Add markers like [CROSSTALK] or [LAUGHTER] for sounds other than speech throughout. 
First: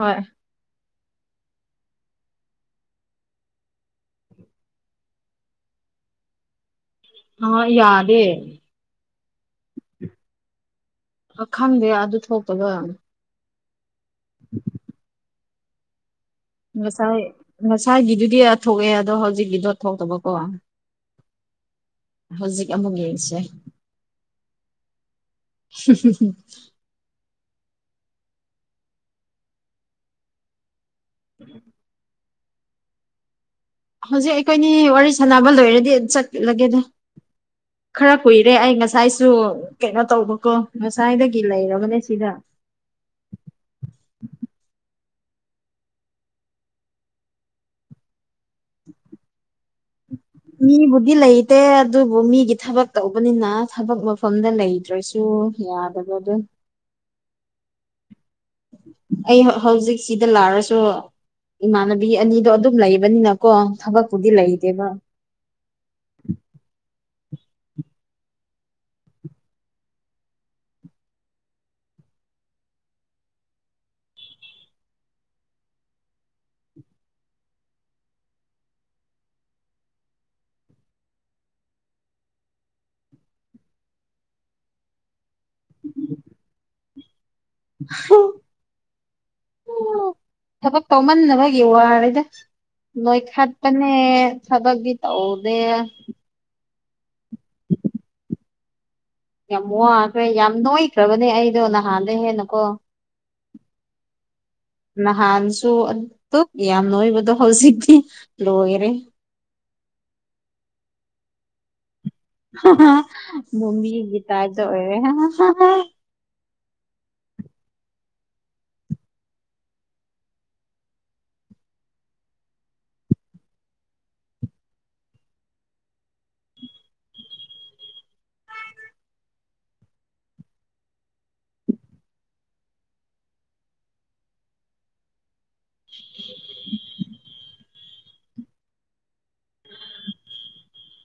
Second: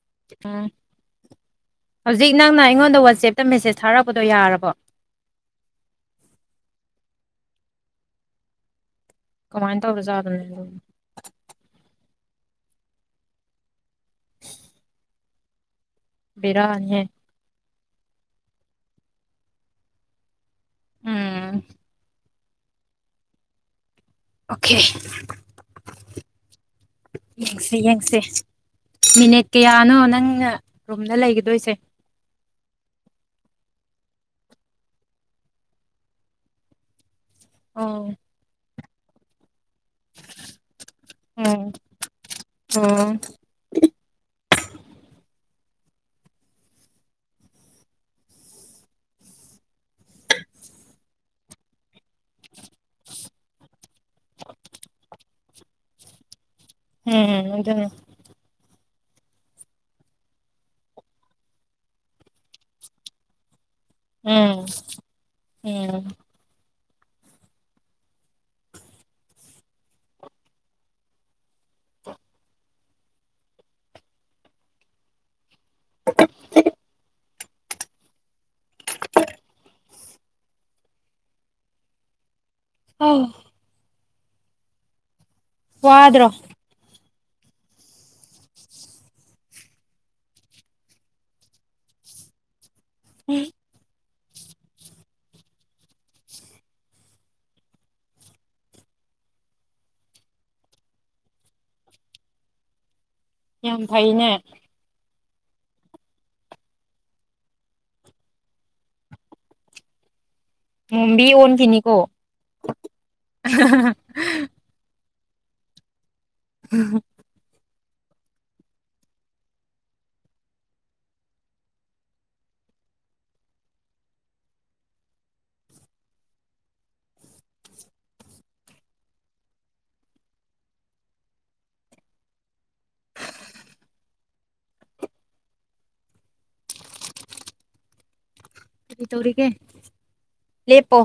ꯍꯣꯏ ꯑꯝ ꯍꯧꯖꯤꯛ ꯅꯪꯅ ꯑꯩꯉꯣꯟꯗ ꯋꯥꯆꯦꯞꯇ ꯃꯦꯁꯦꯁ ꯊꯥꯔꯛꯄꯗꯣ ꯌꯥꯔꯕꯣ [INAUDIBLE] ꯑꯥ ꯌꯥꯗꯦ ꯀꯃꯥꯏꯅ ꯇꯧꯔꯖꯥꯠꯗꯨꯅꯦ ꯑꯗꯨ ꯑ ꯈꯪꯗꯦ ꯑꯗꯨ ꯊꯣꯛꯇꯕꯅꯤ [INAUDIBLE] ꯕꯤꯔꯅꯦꯦ ꯉꯁꯥꯏ ꯉꯁꯥꯏꯒꯤꯗꯨꯗꯤ ꯊꯣꯛꯑꯦ ꯑꯗꯣ ꯍꯧꯖꯤꯛꯀꯤꯗꯣ ꯊꯣꯛꯇꯕꯀꯣ ꯎꯝ ꯍꯧꯖꯤꯛ ꯑꯃꯨꯛ ꯌꯦꯡꯁꯦ ꯑꯣꯀꯦ ꯌꯦꯡꯁꯦ ꯌꯦꯡꯁꯦ ꯃꯤꯅꯤꯠ ꯀꯌꯥꯅꯣ ꯅꯪꯅ ꯔꯨꯝꯗ ꯂꯩꯒꯗꯣꯏꯁꯦ ꯍꯧꯖꯤꯛ ꯑꯩꯈꯣꯏꯅꯤ ꯋꯥꯔꯤ ꯁꯥꯟꯅꯕ ꯂꯣꯏꯔꯗꯤ ꯆꯠꯂꯒꯦꯗ ꯑꯣ ꯈꯔ ꯀꯨꯏꯔꯦ ꯑꯩ ꯉꯁꯥꯏꯁꯨ ꯀꯩꯅꯣ ꯇꯧꯕꯀꯣ ꯉꯁꯥꯏꯗꯒꯤ ꯎꯝ ꯂꯩꯔꯕꯅꯦ ꯁꯤꯗ ꯑꯣ [INAUDIBLE] [INAUDIBLE] ꯃꯤꯕꯨꯗꯤ ꯂꯩꯇꯦ ꯑꯗꯨꯕꯨ ꯃꯤꯒꯤ ꯊꯕꯛ ꯇꯧꯕꯅꯤꯅ ꯊꯕꯛ ꯃꯐꯝꯗ ꯂꯩꯇ꯭ꯔꯁꯨ ꯌꯥꯗꯕ ꯑꯗꯨ ꯎꯝ ꯑꯗꯨꯅꯦ ꯑꯩ ꯍꯧꯖꯤꯛꯁꯤꯗ ꯂꯥꯛꯔꯁꯨ ꯏꯃꯥꯟꯅꯕꯤ ꯑꯅꯤꯗꯣ ꯑꯗꯨꯝ ꯂꯩꯕꯅꯤꯅꯀꯣ ꯊꯕꯛꯄꯨꯗꯤ ꯎꯝ ꯂꯩꯇꯦꯕ ꯎꯝ [INAUDIBLE] [INAUDIBLE] [UNINTELLIGIBLE] ꯋꯥꯗ꯭ꯔꯣ [UNINTELLIGIBLE] ꯊꯕꯛ ꯇꯧꯃꯟꯅꯗꯕꯒꯤ ꯋꯥꯔꯦꯗ ꯅꯣꯏꯈꯠꯄꯅꯦ ꯊꯕꯛꯇꯤ ꯇꯧꯗꯦ ꯌꯥꯝ ꯋꯥꯈ꯭ꯔꯦ ꯌꯥꯝ ꯅꯣꯏꯈ꯭ꯔꯕꯅꯦ ꯑꯩꯗꯣ ꯅꯍꯥꯟꯗꯩ ꯍꯦꯟꯅ ꯀꯣ ꯌꯥꯝ ꯐꯩꯅꯦ ꯅꯍꯥꯟꯁꯨ ꯑꯗꯨꯛ ꯌꯥꯝ ꯅꯣꯏꯕꯗꯣ ꯍꯧꯖꯤꯛꯇꯤ ꯂꯣꯏꯔꯦ [INAUDIBLE] ꯃꯣꯝꯕꯤ ꯑꯣꯟꯈꯤꯅꯤꯀꯣ ꯃꯣꯝꯕꯤꯒꯤ ꯇꯥꯏꯞꯗ ꯑꯣꯔꯦ [INAUDIBLE] [INAUDIBLE] ꯀꯔꯤ ꯇꯧꯔꯤꯒꯦ ꯂꯦꯞꯄꯣ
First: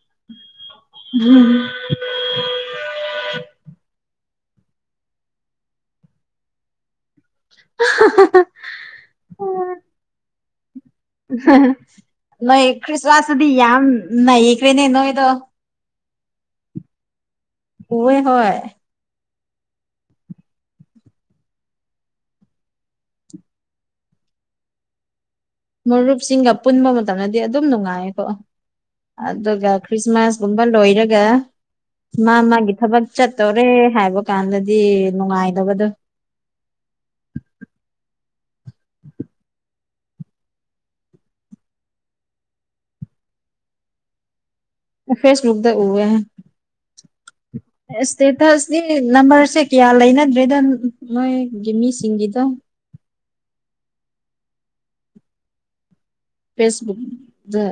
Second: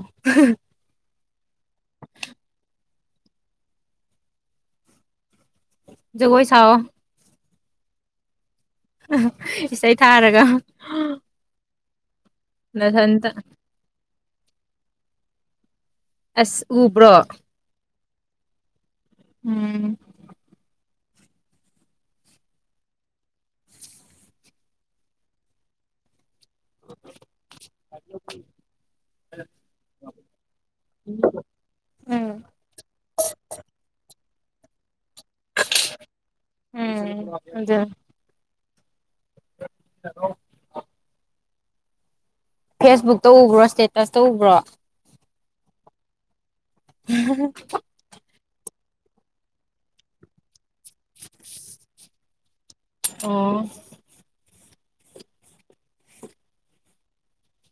[INAUDIBLE] ꯖꯒꯣꯏ ꯁꯥꯎꯋꯣ [UNINTELLIGIBLE] ꯏꯁꯩ ꯊꯥꯔꯒ ꯅꯣꯏ ꯅꯊꯟꯇ ꯈ꯭ꯔꯤꯁꯃꯥꯁꯇꯗꯤ ꯌꯥꯝ ꯅꯩꯈ꯭ꯔꯦꯅꯦ ꯅꯣꯏꯗꯣ ꯑꯁ ꯎꯕ꯭ꯔꯣ ꯎꯋꯦ ꯍꯣꯏ ꯎꯝ ꯃꯔꯨꯞꯁꯤꯡꯒ ꯄꯨꯟꯕ ꯃꯇꯝꯗꯗꯤ ꯑꯗꯨꯝ ꯅꯨꯡꯉꯥꯏꯌꯦꯀꯣ ꯑꯗꯨꯒ ꯈ꯭ꯔꯤꯁꯃꯥꯁꯒꯨꯝꯕ ꯂꯣꯏꯔꯒ ꯃꯥ ꯎꯝ ꯃꯥꯒꯤ ꯊꯕꯛ ꯆꯠꯇꯣꯔꯦ ꯍꯥꯏꯕ ꯀꯥꯟꯗꯗꯤ ꯅꯨꯡꯉꯥꯏꯇꯕꯗꯣ ꯎꯝ ꯑꯗꯨ [UNINTELLIGIBLE] ꯐꯦꯁꯕꯨꯛꯇ ꯎꯕ꯭ꯔꯣ ꯁꯇꯦꯠꯇꯁꯇ ꯎꯕ꯭ꯔꯣ ꯐꯦꯁꯕꯨꯛꯗ ꯎꯋꯦ [UNINTELLIGIBLE] ꯁꯤ ꯅꯝꯕꯔꯁꯦ ꯀꯌꯥ ꯂꯩꯅꯗ꯭ꯔꯦꯗ ꯅꯣꯏꯒꯤ ꯃꯤꯁꯤꯡꯒꯤꯗꯣ ꯑꯣ ꯐꯦꯁꯕꯨꯛꯗ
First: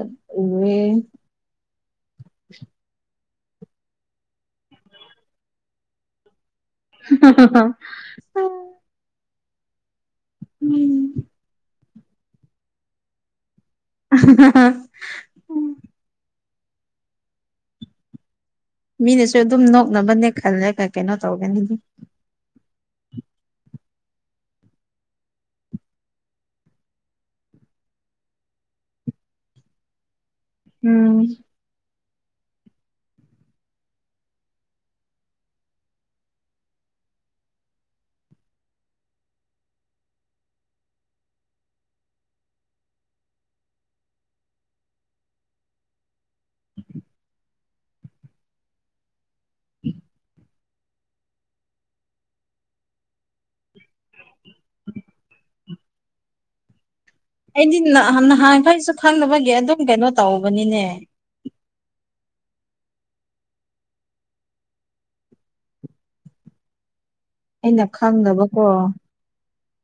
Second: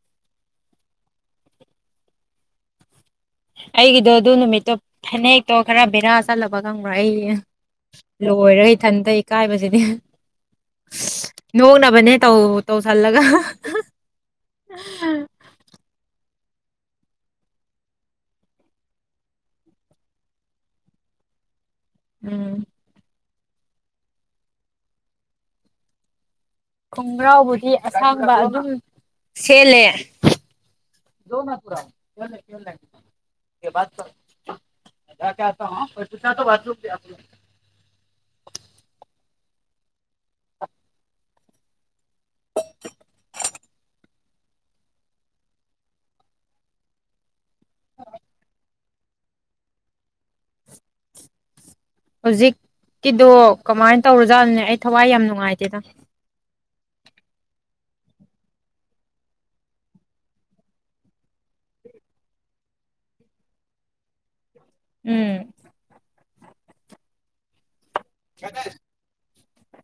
ꯎꯋꯦ ꯑꯩꯒꯤꯗꯣ ꯑꯗꯨ ꯅꯨꯃꯤꯠꯇꯣ ꯐꯅꯦꯛꯇꯣ ꯈꯔ ꯕꯦꯔꯥ ꯆꯠꯂ ꯕ ꯈꯪꯕ꯭ꯔꯥ ꯑꯩ ꯂꯣꯏꯔꯦ ꯏꯊꯟꯗ ꯢꯀꯥꯏꯕꯁꯤꯗꯤ ꯎꯝ [UNINTELLIGIBLE] ꯅꯕꯅꯦ ꯇꯧ ꯇꯧꯁꯜꯂꯒ [UNINTELLIGIBLE] ꯃꯤꯅꯁꯨ ꯑꯗꯨꯝ ꯅꯣꯛꯅꯕꯅꯦ ꯈꯜꯂꯒ ꯀꯩꯅꯣ ꯇꯧꯒꯅꯤꯗꯤ ꯎꯝ ꯈꯣꯡꯒ꯭ꯔꯥꯎꯕꯨꯗꯤ ꯑꯁꯥꯡꯕ ꯑꯗꯨꯝ ꯁꯦꯜꯂꯦ ꯎꯝ [UNINTELLIGIBLE] [UNINTELLIGIBLE] [INAUDIBLE] ꯍꯧꯖꯤꯛꯀꯤꯗꯣ ꯀꯃꯥꯏꯅ ꯇꯧꯔꯥ ꯖꯥꯠꯅꯦ ꯑꯩ ꯊꯋꯥꯏ ꯌꯥꯝ ꯅꯨꯡꯉꯥꯏꯇꯦꯗ ꯑꯩꯗꯤ ꯅꯍꯥꯟ ꯅꯍꯥꯟꯈꯩꯁꯨ ꯈꯪꯅꯕꯒꯤ ꯑꯗꯨꯝ ꯀꯩꯅꯣ ꯇꯧꯕꯅꯤꯅꯦ ꯎꯝ ꯑꯩꯅ ꯈꯪꯗꯕꯀꯣ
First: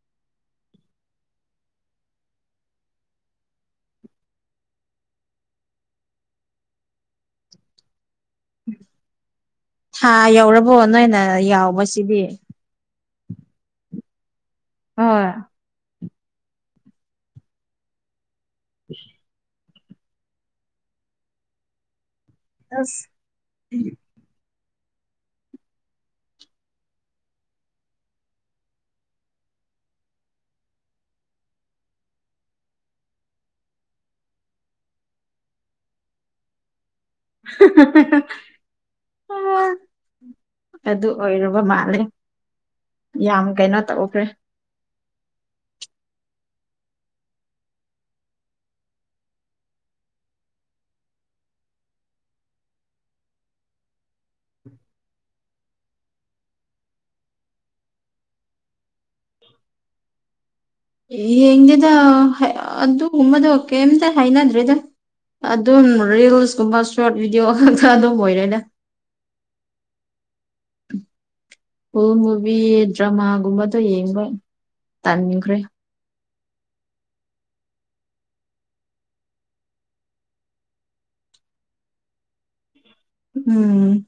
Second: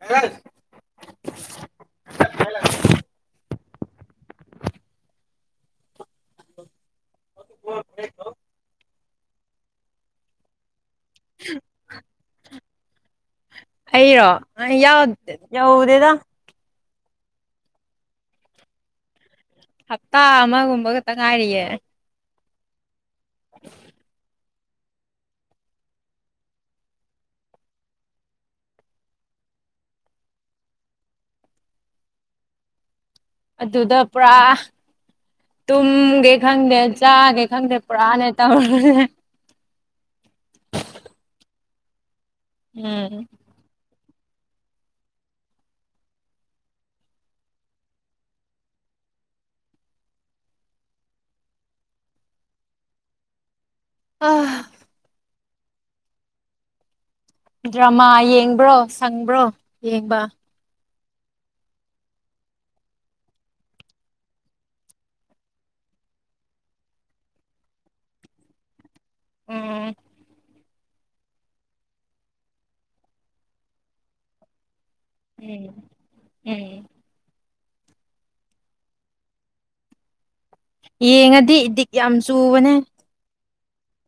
ꯍ [UNINTELLIGIBLE] ꯣꯣ [UNINTELLIGIBLE] ꯊꯥ ꯌꯧꯔꯕꯣ ꯅꯣꯏꯅ ꯌꯥꯎꯕꯁꯤꯗꯤ ꯑꯔꯣ ꯌꯥꯎ ꯍꯣꯏ ꯌꯥꯎꯎꯗꯦꯗ ꯎ [UNINTELLIGIBLE] ꯍꯞꯇꯥ ꯑꯃꯒꯨꯝꯕ ꯈꯇ ꯉꯥꯏꯔꯤꯌꯦ ꯑꯁ ꯑꯗꯨꯗ ꯄꯨꯔꯥ ꯇꯨꯝꯒꯦ ꯈꯪꯗꯦ ꯆꯥꯒꯦ ꯈꯪꯗꯦ ꯄꯨꯔꯥꯅꯦ ꯇꯧꯔꯒꯅꯦ ꯑꯗꯨ ꯑꯣꯏꯔꯨꯕ ꯃꯥꯜꯂꯦ ꯎꯝ ꯌꯥꯝ ꯀꯩꯅꯣ ꯇꯧꯈ꯭ꯔꯦ ꯑ ꯗ꯭ꯔꯃꯥ ꯌꯦꯡꯕ꯭ꯔꯣ ꯁꯪꯕ꯭ꯔꯣ ꯌꯦꯡꯕ ꯌꯦꯡꯗꯦꯗ ꯑꯗꯨ ꯑꯗꯨ ꯎꯃꯗ ꯑꯣꯀꯦꯝꯇ ꯍꯥꯏꯅꯗ꯭ꯔꯔꯤꯗ ꯑꯗꯨꯝ ꯔꯤꯜꯁꯀꯨꯝꯕ ꯁꯣꯔꯠ ꯚꯤꯗꯤꯑꯣ ꯈꯛꯇ ꯑꯗꯨꯝ ꯑꯣꯏꯔꯦꯅꯦ ꯎꯝ ꯑꯣ ꯃꯨꯚꯤ ꯗ꯭ꯔꯃꯥꯒꯨꯝꯕꯗꯣ ꯌꯦꯡꯕ ꯇꯥꯅꯤꯡꯈ꯭ꯔꯦ ꯎꯝ ꯎꯝ ꯌꯦꯡꯉꯗꯤ ꯏꯗꯤꯛ ꯌꯥꯝ ꯆꯨꯕꯅꯦ ꯎꯝ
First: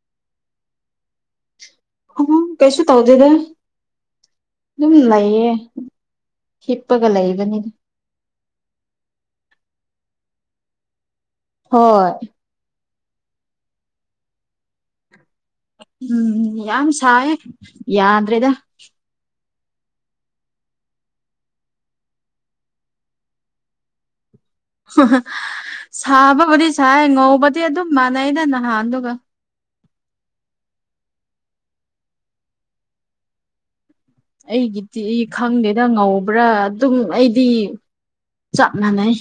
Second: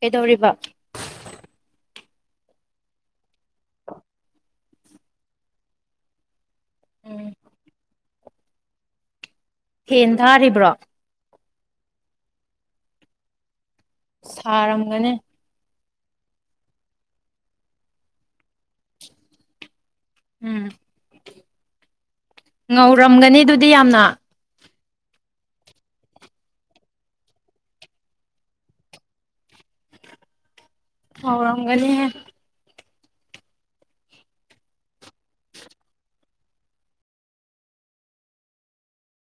ꯀꯩꯗꯧꯔꯤꯕ ꯀꯩꯁꯨ ꯇꯧꯗꯗ ꯑꯗꯨꯝ ꯂꯩꯌꯦ ꯍꯤꯠꯄꯒ ꯎꯝ ꯂꯩꯕꯅꯤꯅ ꯍꯦꯟ ꯊꯥꯔꯤꯕ꯭ꯔꯣ ꯍꯣꯏ ꯁꯥꯔꯝꯒꯅꯤ ꯎꯝ ꯌꯥꯝ ꯁꯥꯏꯦ ꯌꯥꯗ꯭ꯔꯦꯗ ꯎꯝ ꯉꯧꯔꯝꯒꯅꯤ ꯑꯗꯨꯗꯤ ꯌꯥꯝꯅ ꯍ ꯁꯥꯕꯕꯨꯗꯤ ꯁꯥꯏ ꯉꯧꯕꯗꯤ ꯑꯗꯨꯝ ꯃꯥꯟꯅꯩꯩꯅ ꯅꯍꯥꯟꯗꯨ ꯍꯧꯥꯔꯝꯒꯅꯤ ꯍꯦ ꯑꯩꯒꯤꯗꯤ ꯈꯪꯗꯦꯅ ꯉꯧꯕ꯭ꯔꯥ ꯑꯗꯨꯝ ꯑꯩꯗꯤ ꯆꯞ ꯃꯅꯩ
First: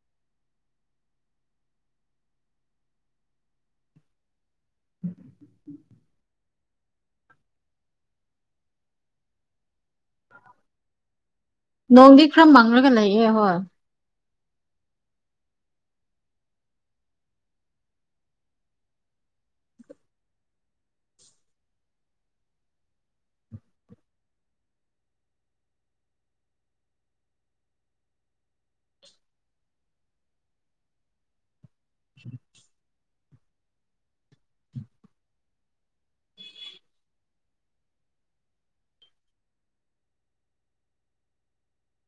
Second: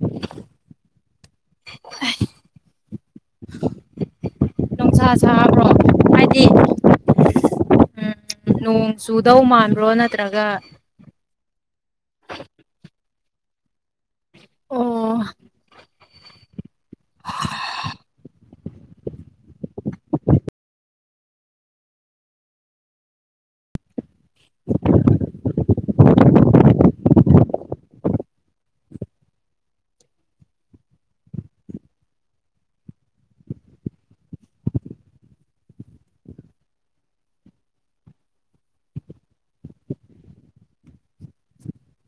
ꯍꯨꯝ [INAUDIBLE] ꯅꯣꯡꯁꯥ ꯁꯥꯥꯕ꯭ꯔꯣ ꯍꯥꯏꯗꯤ ꯎꯝ ꯅꯣꯡꯣꯡ ꯆꯨꯗꯧ ꯃꯥꯥꯟ ꯅꯣꯡꯗꯤ ꯈꯔ ꯃꯪꯉꯒ ꯂꯩꯌꯦꯦ ꯍꯣꯏ ꯑꯣ [INAUDIBLE]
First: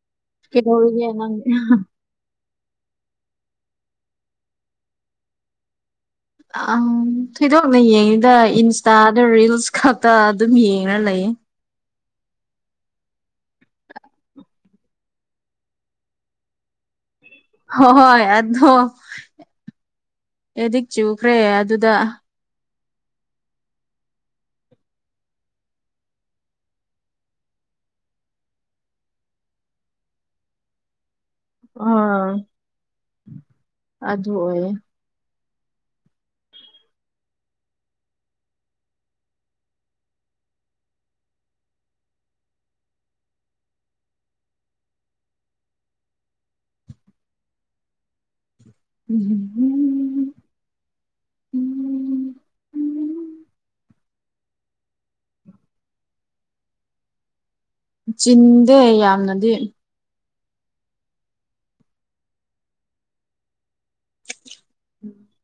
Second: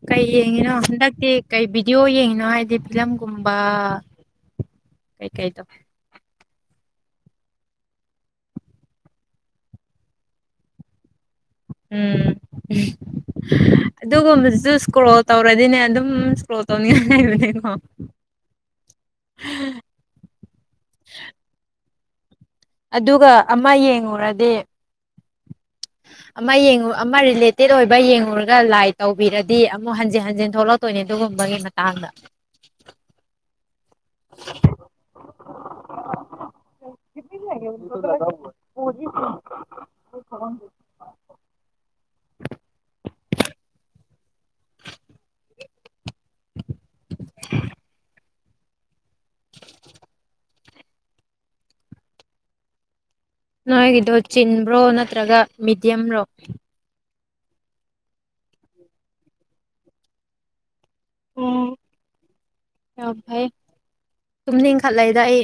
ꯀꯩ ꯌꯦꯡꯉꯤꯅꯣ ꯀꯩꯗꯧꯔꯤꯒꯦ ꯍꯟꯗꯛꯇꯤ ꯅꯪ ꯀꯩ ꯚꯤꯗꯤꯑꯣ ꯌꯦꯡꯉꯤꯅꯣ ꯍꯥꯏꯗꯤ ꯑꯦꯛꯖꯝꯒꯨꯝꯕ ꯀꯩ ꯀꯥꯏꯗꯣ ꯑ ꯊꯣꯏꯗꯣꯛꯅ ꯌꯦꯡꯉꯤꯗ ꯏꯟꯁꯇꯥꯗ ꯔꯤꯜꯁ ꯈꯛꯇ ꯑꯗꯨꯝ ꯌꯦꯡꯉ ꯂꯩꯌꯦ ꯎꯝ ꯑꯗꯨꯒꯨꯝꯕꯗꯨꯁꯨ ꯏꯁꯀ꯭ꯔꯣꯜ ꯇꯧꯔꯗꯤꯅꯦ ꯑꯗꯨꯝ ꯏꯁꯀ꯭ꯔꯣꯜ ꯇꯧꯅꯤ ꯍꯣꯏ ꯍꯣꯏ ꯑꯣ ꯑꯦꯗꯤꯛ ꯆꯨꯈ꯭ꯔꯦ ꯑꯗꯨꯗ ꯑꯗꯨꯒ ꯑꯃ ꯌꯦꯡꯉꯨꯔꯗꯤ ꯑꯃ ꯌꯦꯡꯉꯨ ꯑꯃ ꯔꯤꯂꯦꯇꯦꯠ ꯑꯣꯏꯕ ꯌꯦꯡꯉꯨꯔꯒ ꯂꯥꯏ ꯇꯧꯕꯤꯔꯗꯤ ꯑꯃꯨꯛ ꯍꯟꯖꯤꯟ ꯍꯟꯖꯤꯟ ꯊꯣꯛꯂꯛꯇꯣꯏꯅꯤꯅꯦ ꯑꯗꯨꯒꯨꯝꯕꯒꯤ ꯃꯇꯥꯡꯗ ꯑꯥ ꯑꯗꯨ ꯑꯣꯏꯌꯦꯦ [UNINTELLIGIBLE] ꯉꯥꯁꯤ ꯁꯒꯣꯜꯁꯦꯟ ꯅꯤ ꯎ ꯅꯣꯏꯒꯤꯗꯣ ꯆꯤꯟꯕ꯭ꯔꯣ ꯅꯠꯇ꯭ꯔꯒ ꯃꯤꯗꯤꯌꯝꯕ꯭ꯔꯣ ꯆꯤꯟꯗꯦ ꯌꯥꯝꯅꯗꯤ ꯎꯝ ꯑꯚꯥꯏ ꯇꯨꯝꯅꯤꯡ ꯏꯪꯈꯠꯂꯛꯏꯗ ꯑꯩ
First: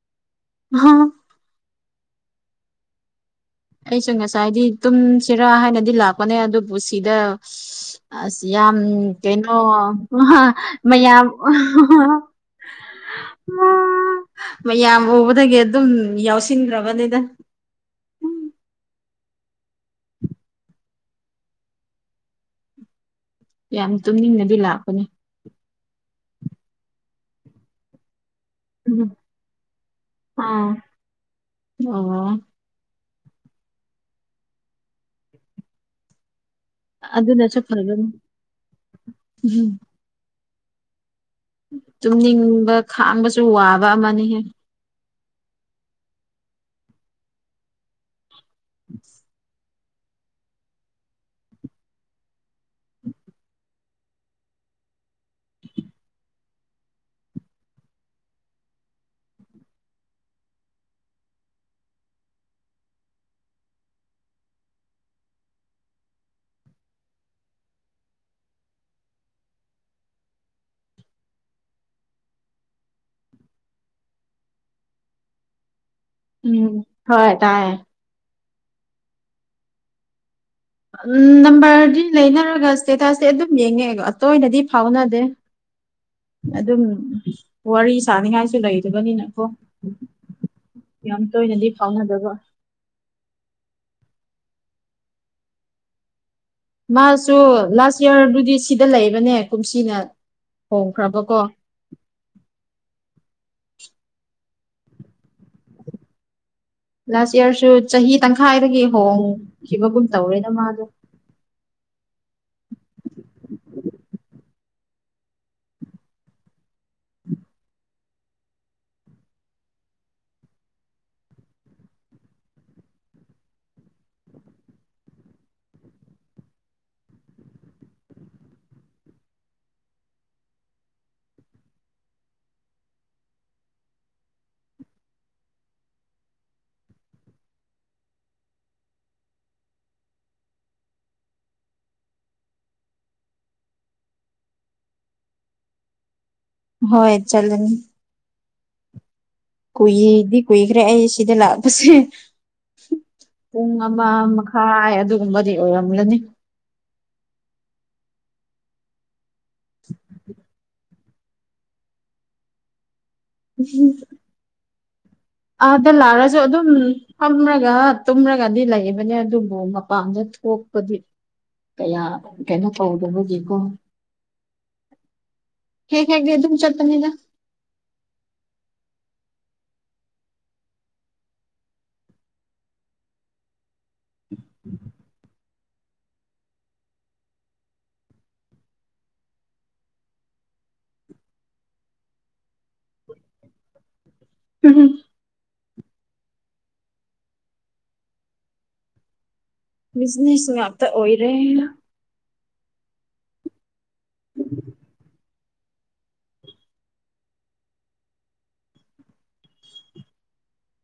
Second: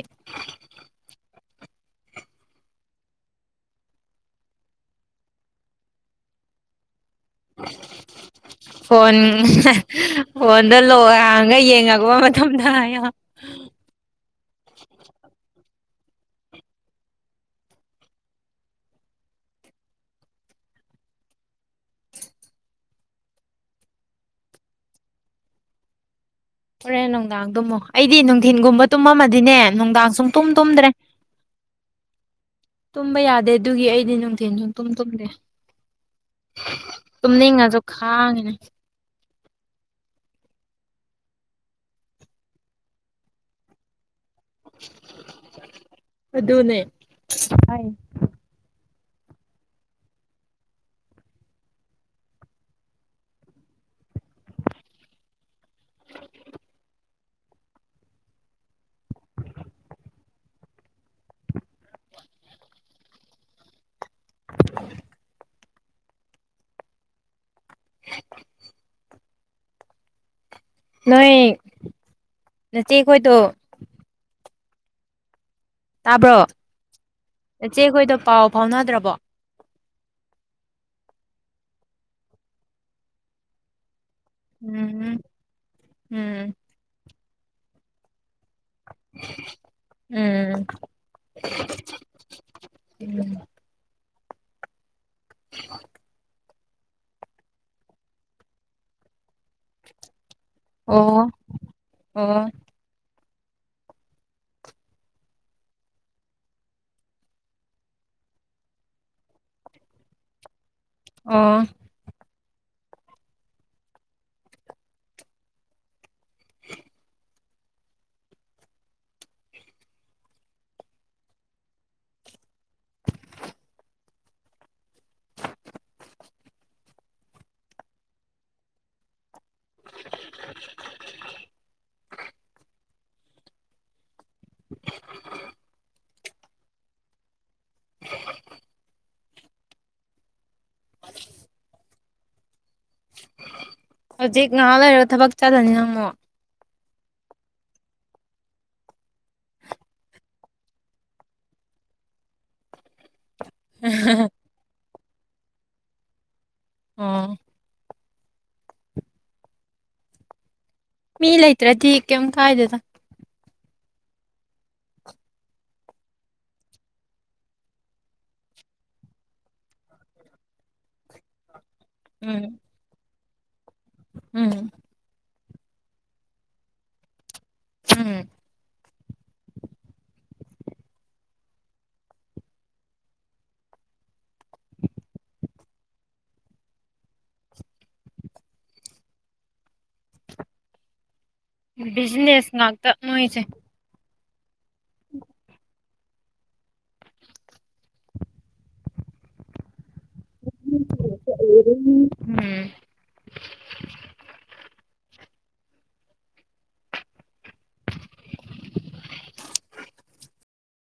ꯑꯩꯁꯨ ꯉꯁꯥꯏꯗꯤ ꯇꯨꯝ ꯁꯤꯔꯥ ꯍꯥꯏꯅꯗꯤ ꯂꯥꯛꯄꯅꯦ ꯑꯗꯨꯕꯨ ꯁꯤꯗ ꯑꯁ ꯌꯥꯝ ꯐꯣꯟ ꯀꯩꯅꯣ ꯐꯣꯟꯗ ꯂꯣꯛ ꯃꯌꯥꯝ ꯎ ꯍꯥꯡꯉꯒ ꯌꯦꯡꯉꯛꯄ ꯃꯇꯝꯗ ꯃ ꯌꯥꯝ ꯎꯕꯒ ꯑꯗꯨꯝ ꯌꯥꯎꯁꯤꯟꯈ꯭ꯔꯕꯅꯤꯗ ꯌꯥꯝ ꯇꯨꯅꯤꯡꯅꯗꯤ ꯂꯥꯛꯄꯅꯦ ꯍꯣꯔꯦꯟ ꯅꯨꯡꯗꯥꯡꯗꯨꯝꯃꯣ ꯑꯩꯗꯤ ꯅꯨꯡ ꯊꯤꯟꯒꯨꯝꯕ ꯇꯨꯝꯃꯝꯃꯗꯤꯅꯦ ꯅꯨꯡꯗꯥꯡ ꯁꯨꯝ ꯇꯨꯝ ꯑꯥ ꯇꯨꯝꯗ꯭ꯔꯦ ꯑꯣ ꯇꯨꯝꯕ ꯌꯥꯗꯦ ꯑꯗꯨꯒꯤ ꯑꯩꯗꯤ ꯅꯨꯡꯊꯤꯟ ꯁꯨꯡ ꯇꯨꯝ ꯇꯨꯝꯗꯦ ꯑꯗꯨꯅꯁꯨ ꯇꯨꯝꯅꯤꯡꯉꯁꯨ ꯐꯕꯅꯤ ꯈꯥꯡꯉꯤꯅꯦ ꯎꯝ ꯇꯨꯝꯅꯤꯡꯕ ꯈꯥꯡꯕꯁꯨ ꯋꯥꯕ ꯑꯃꯅꯤꯍꯦ ꯑꯗꯨꯗꯅꯦ ꯎ [INAUDIBLE] [INAUDIBLE] ꯅꯣꯏꯣꯏ ꯅꯠꯇꯦ ꯑꯩꯣꯏꯗ ꯇꯥꯕ꯭ꯔꯣ ꯎꯝ ꯍꯣꯏ ꯇꯥꯏꯌꯦ ꯏꯆꯦꯈꯣꯏꯗꯣ ꯄꯥꯎ ꯐꯥꯎꯅꯗ꯭ꯔꯕꯣ ꯎꯝ ꯅꯝꯕꯔꯗꯤ ꯂꯩꯅꯔꯒ ꯏꯁꯇꯦꯇꯁꯇꯤ ꯑꯗꯨꯝ ꯌꯦꯡꯉꯦ ꯇꯣꯏꯅꯗꯤ ꯎꯝ ꯐꯥꯎꯅꯗꯦ ꯎꯝ ꯑꯗꯨꯝ ꯋꯥꯔꯤ ꯁꯅꯤꯡꯉꯥꯏꯁꯨ ꯂꯩ ꯐꯖꯕꯅꯤꯅꯀꯣ ꯎꯝ ꯌꯥꯝ ꯇꯣꯏꯅꯗꯤ ꯐꯥꯎꯅꯗꯕ ꯎꯝ ꯃ ꯃꯥꯁꯨ ꯂꯥꯁ ꯌꯌꯥꯔꯗꯨꯗꯤ ꯁꯤꯗ ꯂꯩꯕꯅꯦ ꯀꯨꯝꯁꯤꯅ ꯑꯣ ꯍꯣꯡꯈ꯭ꯔꯕꯀꯣ ꯑꯣ ꯂꯥꯁ ꯌꯌꯥꯔꯁꯨ ꯆꯍꯤ ꯇꯪꯈꯥꯏꯗꯒꯤ ꯍꯣꯡꯈꯤꯕꯒꯨꯝ ꯇꯧꯔꯦꯅ ꯃꯥꯗꯣ ꯑꯣ [INAUDIBLE] [INAUDIBLE] ꯍꯧꯖꯤꯛ ꯉꯍꯥꯛ ꯂꯩꯔꯒ ꯊꯕꯛ ꯆꯥꯗꯅꯤ ꯅꯪꯉꯣ ꯍꯣꯏ ꯆꯂ ꯀꯨꯏꯗꯤ ꯀꯨꯏꯈ꯭ꯔꯦ ꯑꯩ ꯁꯤꯗ ꯂꯥꯛꯄꯁꯦ ꯄꯨꯡ ꯑꯃ ꯃꯈꯥꯏ ꯑꯗꯨꯒꯨꯝꯕꯗꯤ ꯑꯣꯏꯔꯝꯂꯅꯤ ꯑ [INAUDIBLE] ꯃꯤ ꯂꯩꯇ꯭ꯔꯗꯤ ꯀꯩꯝ ꯀꯥꯏꯗꯗ [INAUDIBLE] ꯑꯥꯗ ꯂꯥꯛꯔꯁꯨ ꯑꯗꯨꯝ ꯐꯝꯂꯒ ꯇꯨꯝꯔꯒꯗꯤ ꯂꯩꯕꯅꯦ ꯑꯗꯨꯕꯨ ꯃꯄꯥꯝꯗ ꯍ ꯀꯗꯤ ꯑ ꯀꯌꯥ ꯀꯅ ꯀꯧꯗꯕꯒꯦꯀꯣ ꯎꯝ ꯍꯦ ꯍꯦꯒꯦ ꯊꯨꯝ ꯆꯠꯄꯅꯤꯗ ꯎꯝ [INAUDIBLE] ꯕꯤꯖꯤꯅꯦꯁ ꯉꯥꯛꯇ ꯅꯣꯏꯁꯦ ꯎꯝ ꯕꯤꯖꯤꯅꯦꯁ ꯉꯇ ꯑꯣꯏꯔꯦ ꯎꯝ